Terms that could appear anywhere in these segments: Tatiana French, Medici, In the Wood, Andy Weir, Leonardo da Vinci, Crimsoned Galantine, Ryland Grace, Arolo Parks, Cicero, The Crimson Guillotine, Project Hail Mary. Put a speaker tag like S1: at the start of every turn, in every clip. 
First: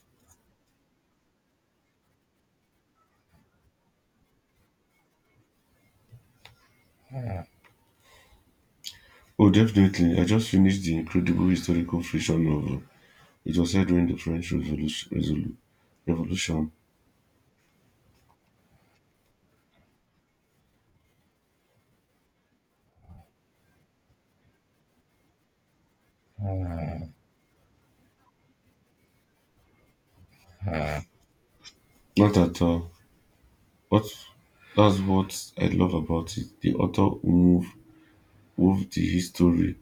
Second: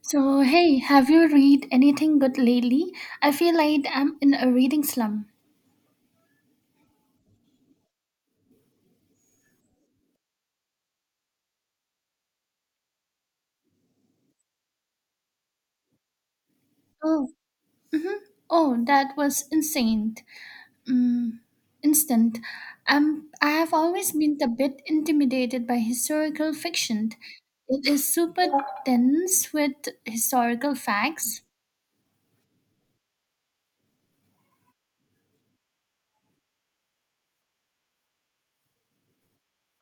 S1: So, hey, have you read anything good lately? I feel like I'm in a reading slump.
S2: Oh, definitely. I just finished the incredible historical fiction novel. It was set during the French Revolution. Revolution.
S1: Oh, oh, that was insane. Mm, instant. I have always been a bit intimidated by historical fiction. It is super dense with historical facts.
S2: Not at all. What That's what I love about it. The author wove the history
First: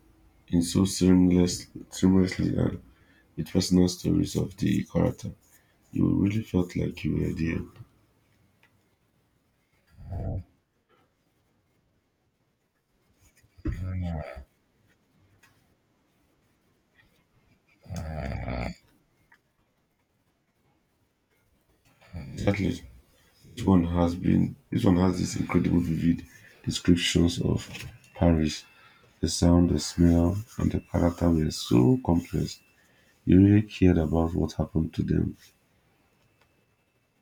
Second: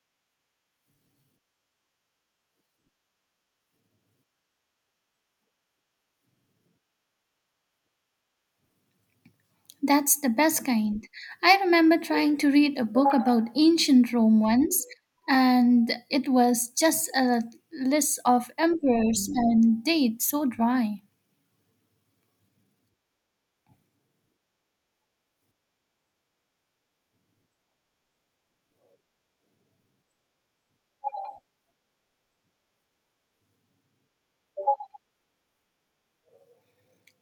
S2: in so seamlessly and with personal stories of the character. You really felt like you were there.
S1: That's the best kind. I remember trying to read a book about ancient Rome once, and it was just a list of emperors and dates, so dry.
S2: Exactly. This one has these incredible vivid descriptions of Paris. The sound, the smell, and the character were so complex. You really cared about what happened to them.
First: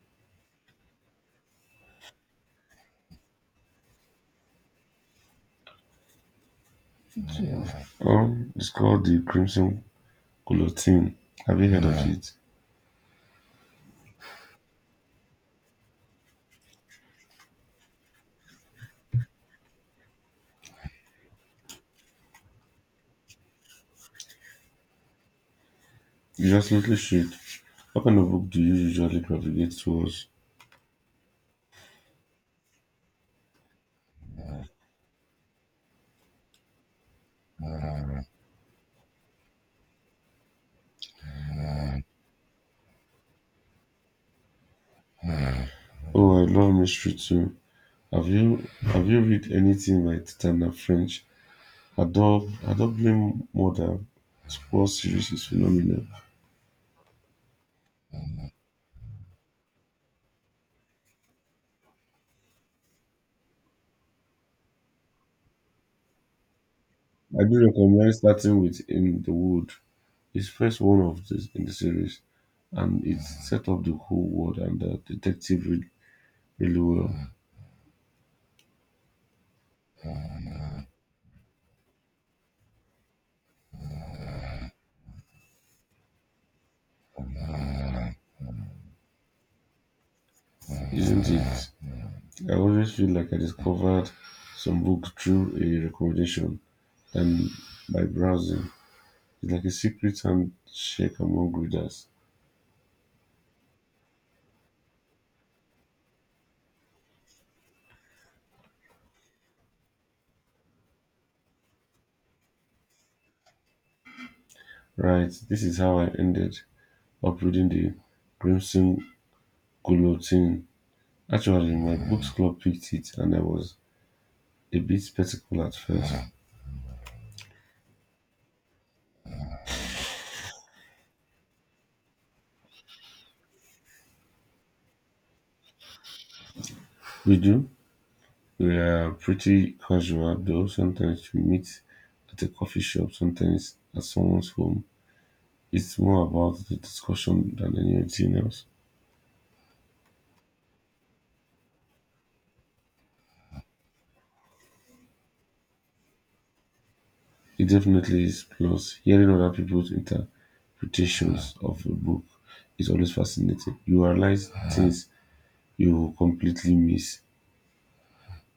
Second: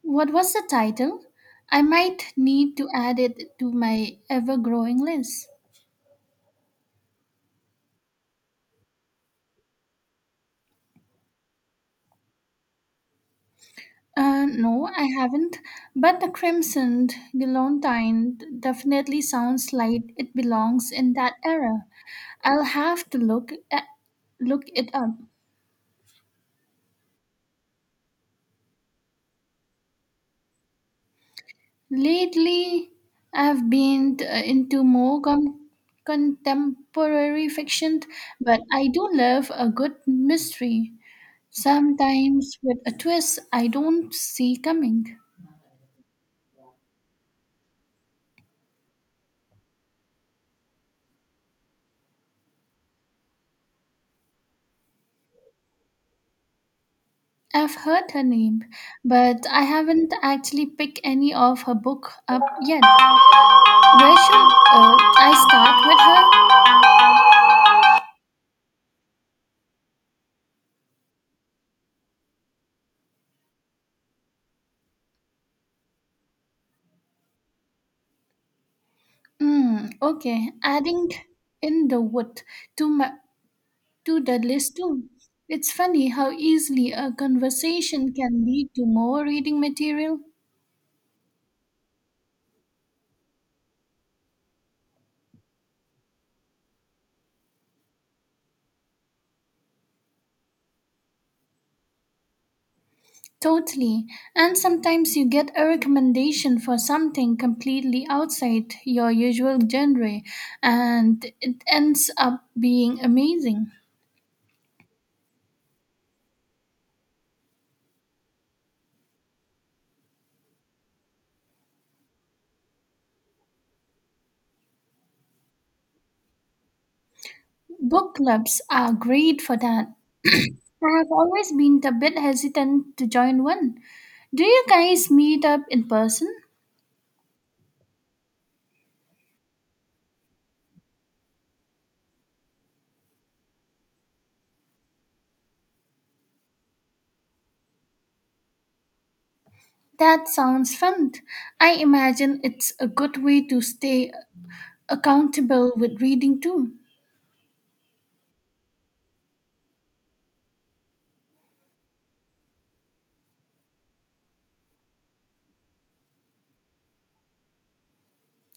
S1: What was the title? I might need to add it to my ever growing list.
S2: It's called the Crimson Guillotine. Have you heard of No. it?
S1: No, I haven't, but the Crimsoned Galantine definitely sounds like it belongs in that era. I'll have to look it up.
S2: You absolutely should. What kind of book do you usually gravitate towards?
S1: Lately, I've been into contemporary fiction, but I do love a good mystery, sometimes with a twist I don't see coming.
S2: Oh, I love mystery too. Have you read anything by Tatiana French? Adore Adore Blame Mother. This whole series is phenomenal.
S1: I've heard her name, but I haven't actually picked any of her book up yet. Where should I start with
S2: I do recommend starting with In the Wood. It's first one of this in the series, and it set up the whole world and the detective really well,
S1: her? Mm, okay, adding in the wood to my to Dudley's tomb. It's funny how easily a conversation can lead to more reading material.
S2: isn't it? I always feel like I discovered some book through a recommendation and by browsing. It's like a secret handshake among readers.
S1: Totally. And sometimes you get a recommendation for something completely outside your usual genre, and it ends up being amazing.
S2: Right, this is how I ended up reading the Crimson Guillotine. Actually, my books club picked it, and I was a bit skeptical at first.
S1: Book clubs are great for that. I have always been a bit hesitant to join one. Do you guys meet up in person?
S2: We do? We are pretty casual though, sometimes we meet at a coffee shop, sometimes at someone's home. It's more about the discussion than anything else.
S1: That sounds fun. I imagine it's a good way to stay accountable with reading too.
S2: It definitely is. Plus, hearing other people's interpretations of a book is always fascinating. You realize things you completely miss.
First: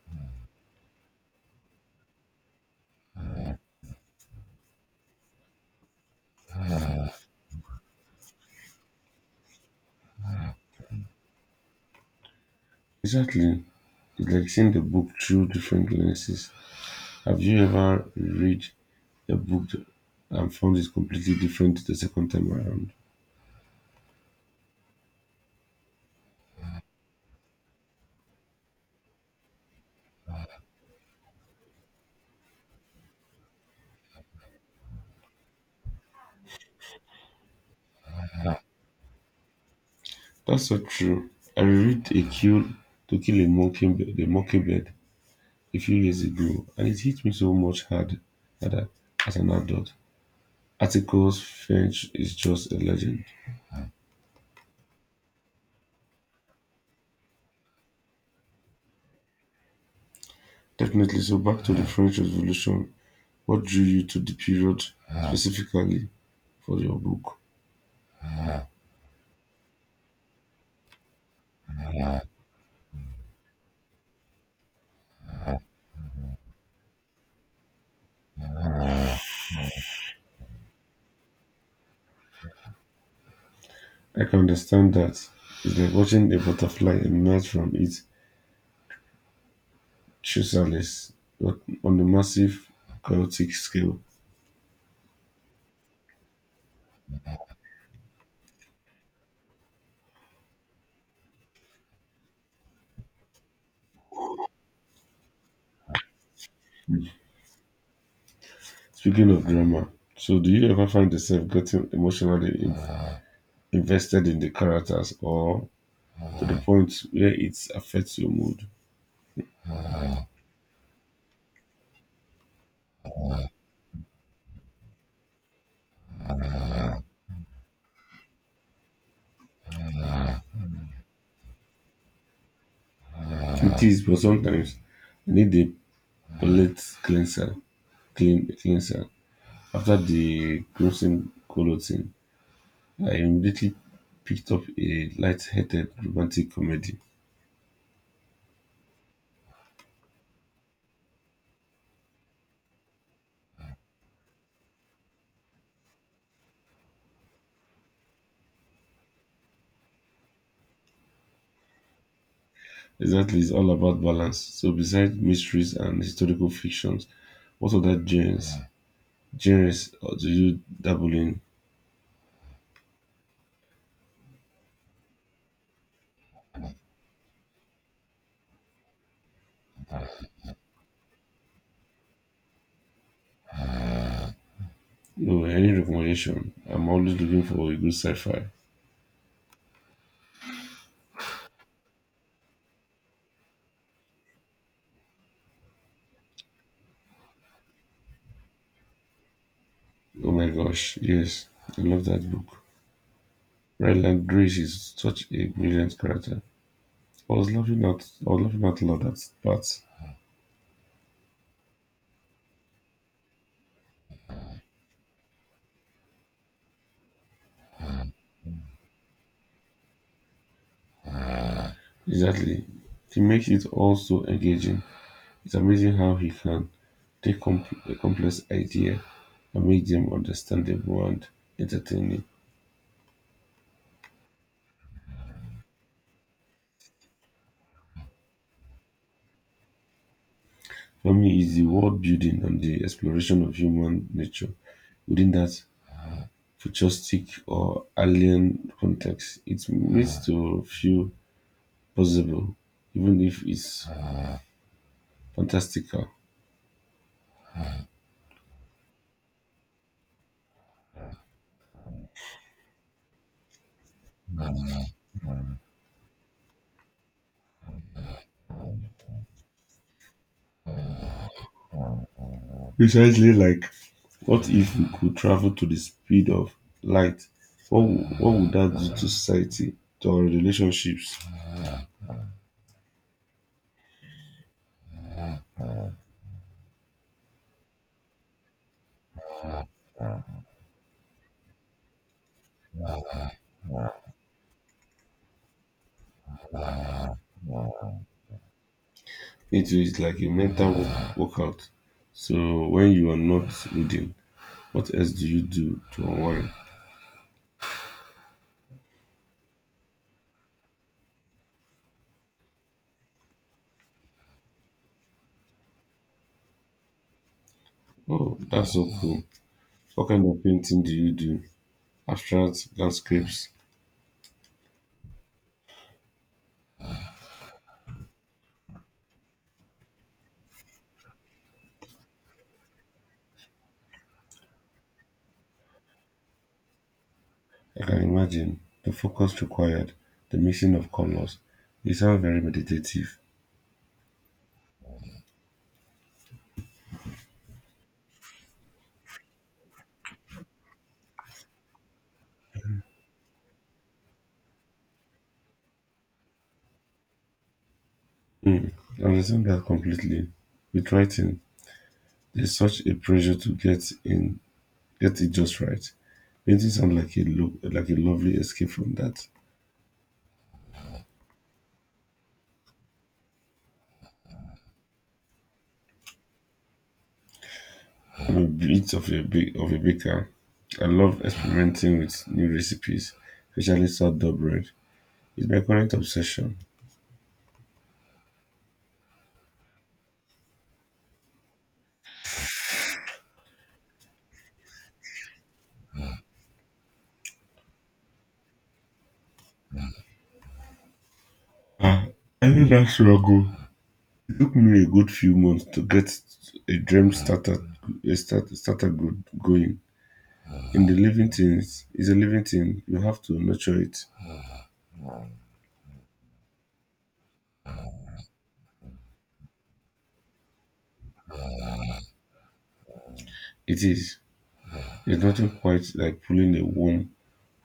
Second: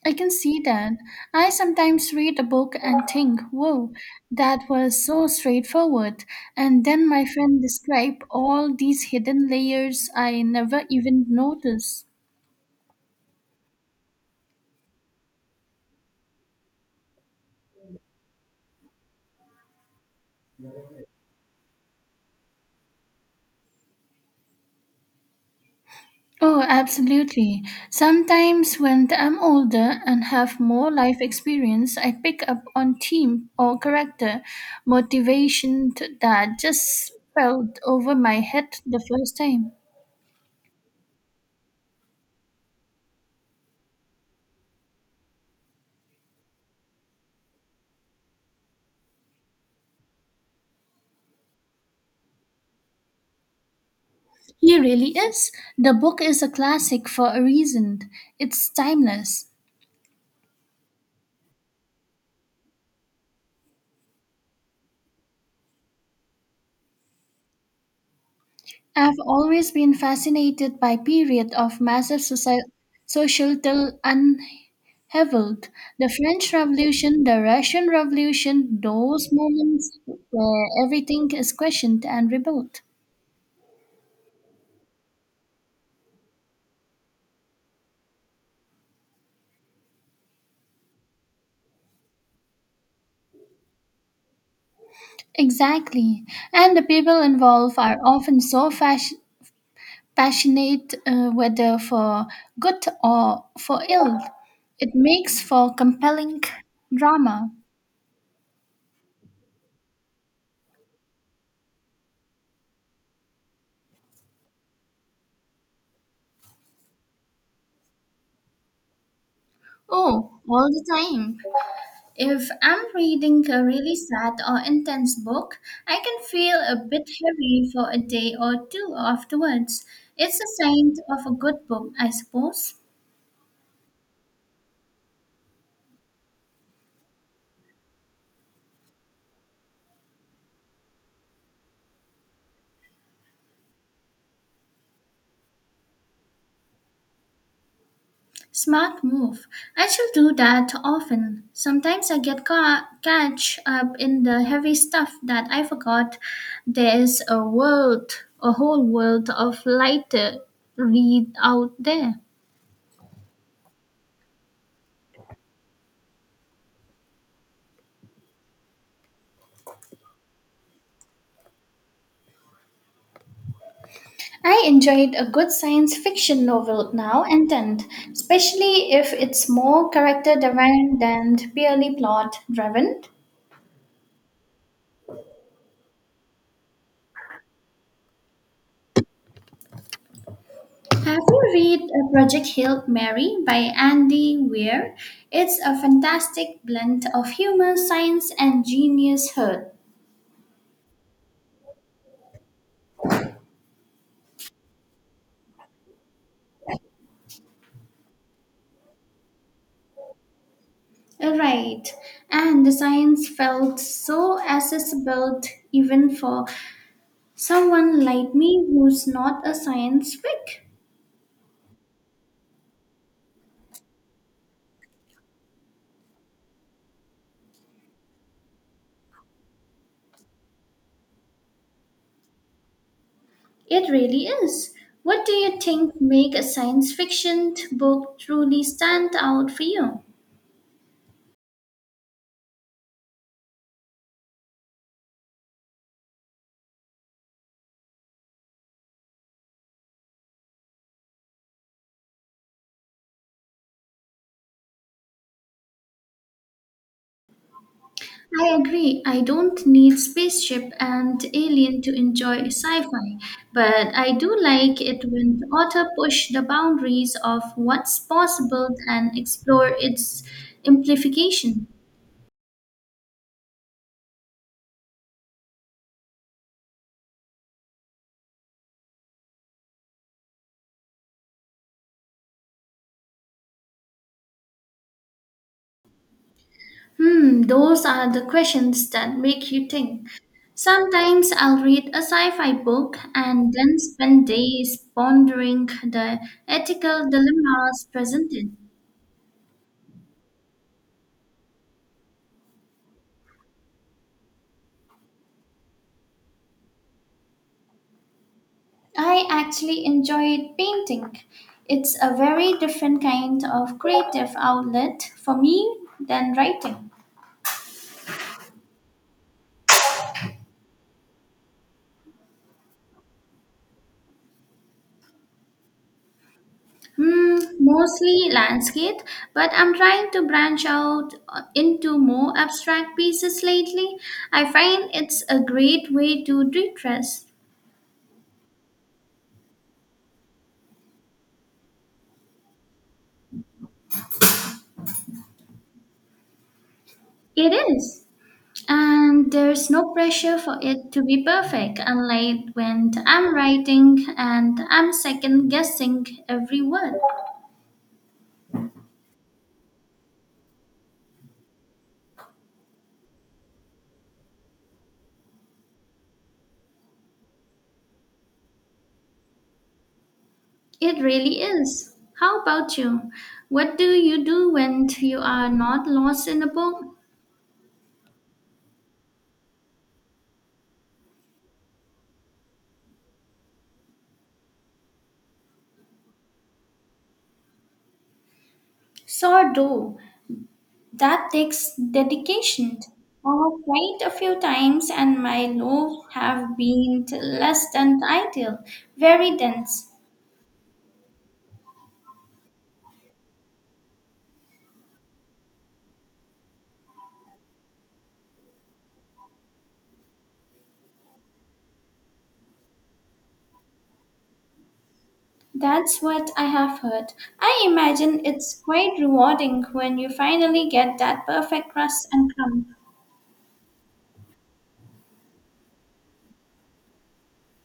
S1: I can see that. I sometimes read a book and think, whoa, that was so straightforward. And then my friend describe all these hidden layers I never even noticed.
S2: Exactly. It's like seeing the book through different lenses. Have you ever read a book and found it completely different the second time around?
S1: Oh, absolutely. Sometimes when I'm older and have more life experience, I pick up on theme or character motivation that just felt over my head the first time.
S2: That's so true. I read a kill to kill a a mockingbird a few years ago, and it hit me so much harder as an adult. Articles French is just a legend.
S1: He really is. The book is a classic for a reason. It's timeless.
S2: Definitely. So back to the French Revolution. What drew you to the period specifically for your book?
S1: I've always been fascinated by period of massive societal unheveled. The French Revolution, the Russian Revolution, those moments where everything is questioned and rebuilt.
S2: I can understand that. It's like watching a butterfly emerge from its chrysalis, but on a massive chaotic scale.
S1: Exactly. And the people involved are often so passionate, whether for good or for ill. It makes for compelling drama.
S2: Speaking of drama, so do you ever find yourself getting emotionally invested in the characters or to the point where it affects your mood?
S1: Oh, all the time. If I'm reading a really sad or intense book, I can feel a bit heavy for a day or two afterwards. It's a sign of a good book, I suppose.
S2: It is, but sometimes I need a palate cleanser. After the Crimson Colo thing, I immediately picked up a light-hearted romantic comedy.
S1: Smart move. I still do that often. Sometimes I get catch up in the heavy stuff that I forgot. There's a world, a whole world of lighter read out there.
S2: Exactly, it's all about balance. So besides mysteries and historical fictions, what other genres do you dabble in?
S1: I enjoyed a good science fiction novel now and then, especially if it's more character driven than purely plot driven.
S2: No, any recommendation? I'm always looking for a good sci-fi.
S1: Have you read Project Hail Mary by Andy Weir? It's a fantastic blend of humor, science, and genius hood.
S2: Oh my gosh, yes, I love that book. Ryland Grace is such a brilliant character. I was laughing out loud at that.
S1: Right, and the science felt so accessible even for someone like me who's not a science freak.
S2: Exactly. He makes it all so engaging. It's amazing how he can take a complex idea and make them understandable and entertaining.
S1: It really is. What do you think make a science fiction book truly stand out for you?
S2: For me, it's the world building and the exploration of human nature within that futuristic or alien context. It needs to feel possible, even if it's fantastical.
S1: I agree. I don't need spaceship and alien to enjoy sci-fi, but I do like it when the author push the boundaries of what's possible and explore its implication.
S2: Precisely like, what if we could travel to the speed of light? What would that do to society, to our relationships?
S1: Hmm, those are the questions that make you think. Sometimes I'll read a sci-fi book and then spend days pondering the ethical dilemmas presented.
S2: It is like a mental workout. So when you are not reading, what else do you do to unwind?
S1: I actually enjoyed painting. It's a very different kind of creative outlet for me than writing.
S2: Oh, that's so cool. What kind of painting do you do? Abstract landscapes.
S1: Hmm, mostly landscape, but I'm trying to branch out into more abstract pieces lately. I find it's a great way to de-stress.
S2: I can imagine. The focus required, the mixing of colors. You sound very meditative.
S1: It is. And there's no pressure for it to be perfect, unlike when I'm writing and I'm second guessing every word.
S2: Mm, I understand that completely. With writing, there's such a pressure to get it just right. Painting sounds like like a lovely escape from that.
S1: It really is. How about you? What do you do when you are not lost in a book?
S2: I'm a bit of a baker. I love experimenting with new recipes, especially sourdough bread. It's my current obsession.
S1: Sourdough. That takes dedication. I've tried a few times and my loaves have been less than ideal, very dense.
S2: Ah, I think that struggle took me a good few months to get a Dream starter good going. In the living things is a living thing. You have to nurture it.
S1: That's what I have heard. I imagine it's quite rewarding when you finally get that perfect crust and crumb.
S2: It is. There's nothing quite like pulling a warm,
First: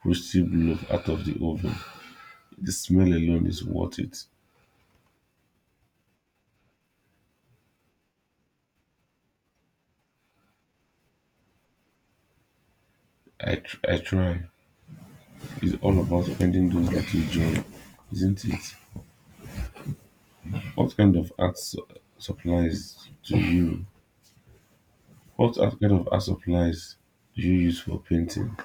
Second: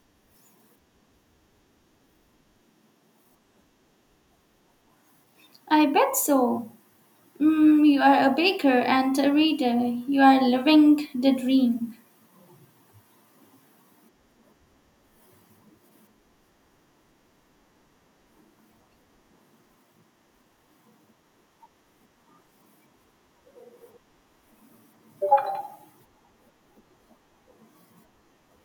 S2: roasty loaf out of the oven. The smell alone is worth it.
S1: I bet so. Mm, you are a baker and a reader. You are living the dream.
S2: I try. It's all about finding those little joy, isn't it? What kind of art su- supplies do you? What art- kind of art supplies do you use for painting?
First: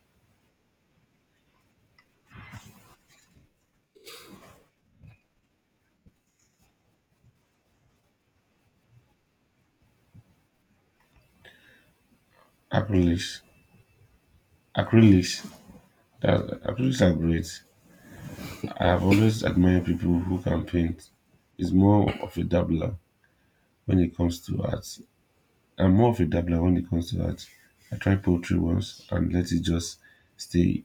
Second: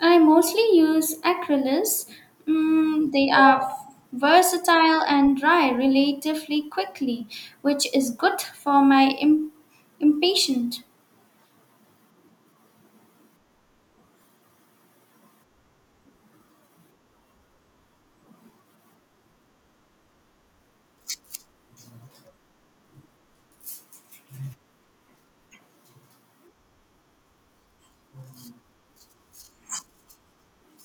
S1: I mostly use acrylics. Mm, they are versatile and dry relatively quickly, which is good for my impatient.
S2: Acrylics. Acrylics That, I are great. I have always admired people who can paint. It's more of a dabbler when it comes to art. I'm more of a dabbler when it comes to art. I tried poetry once and let it just stay.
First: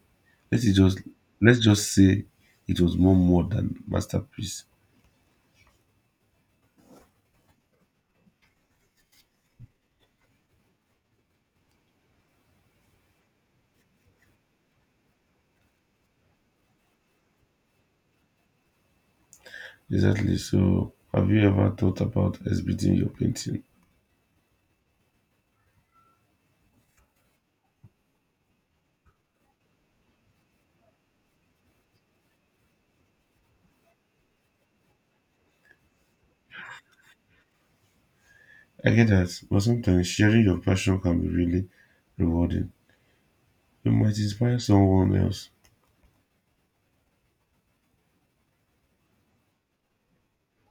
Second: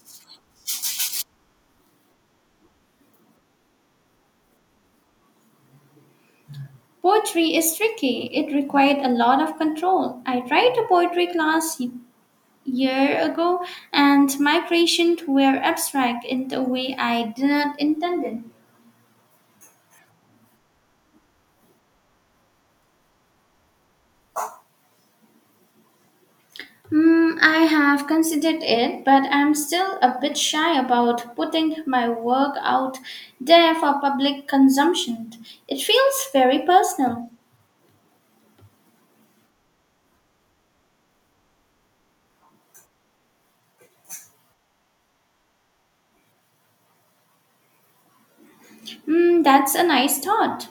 S2: Let it just let's just say it was more than masterpiece.
S1: Poetry is tricky. It required a lot of control. I tried a poetry class year ago, and my creations were abstract in the way I did not intend. It.
S2: Exactly. So have you ever thought about exhibiting your painting?
S1: Hmm, I have considered it, but I'm still a bit shy about putting my work out there for public consumption. It feels very personal.
S2: I get that, but sometimes sharing your passion can be really rewarding. You might inspire someone else.
S1: Hmm, that's a nice thought.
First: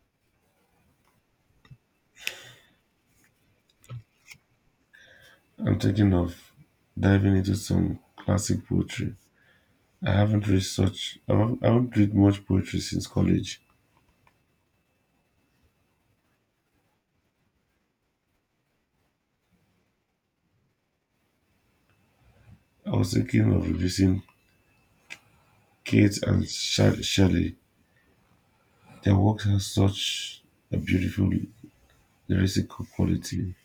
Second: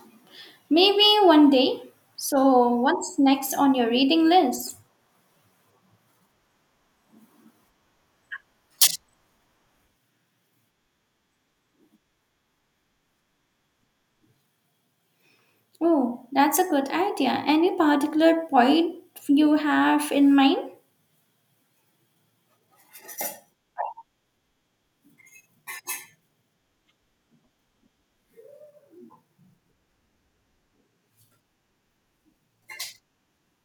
S1: Maybe one day. So, what's next on your reading list?
S2: I'm thinking of diving into some classic poetry. I haven't read much poetry since college.
S1: Oh, that's a good idea. Any particular point you have in mind?
S2: I was thinking of revising Keats and Shelley. Their works have such a beautiful lyrical quality.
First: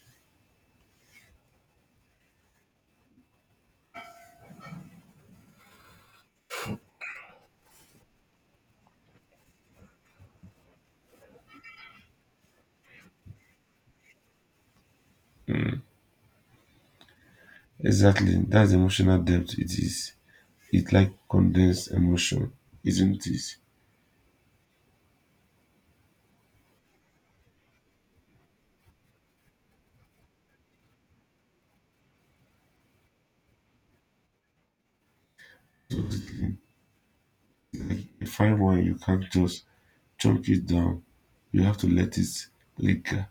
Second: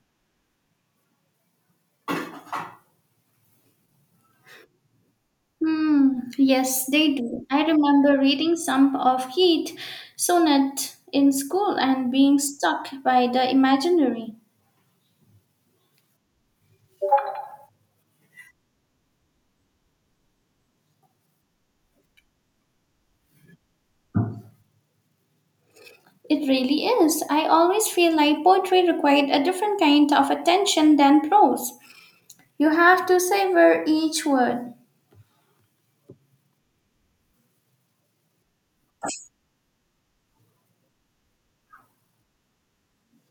S1: Hmm, yes, they do. I remember reading some of Heat sonnet in school and being struck by the imaginary.
S2: Exactly, that's emotional depth. It is. It's like condensed emotion, isn't it?
S1: It really is. I always feel like poetry required a different kind of attention than prose. You have to savor each word.
S2: Absolutely. You find one you can't just chunk it down. You have to let it linger.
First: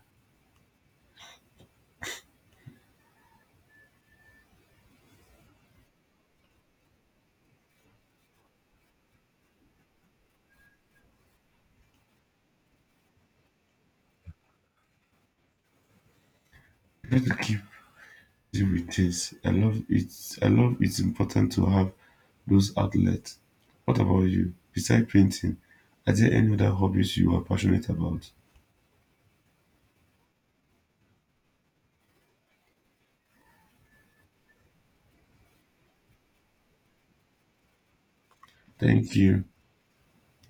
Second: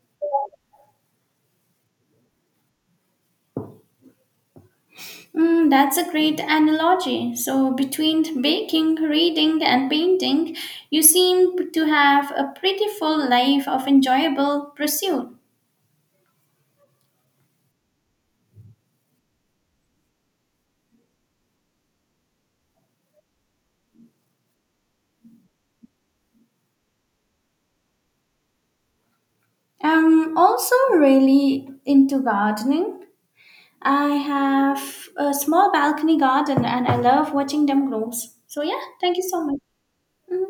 S1: Mm, that's a great analogy. So, between baking, reading, and painting, you seem to have a pretty full life of enjoyable pursuit.
S2: You have to keep busy. I love it. I love it's important to have those outlets. What about you? Besides painting, are there any other hobbies you are passionate about?
S1: I'm also really into gardening. I have a small balcony garden and I love watching them grow. So, yeah,
S2: Thank
S1: thank you so
S2: you.
S1: much. Mhm.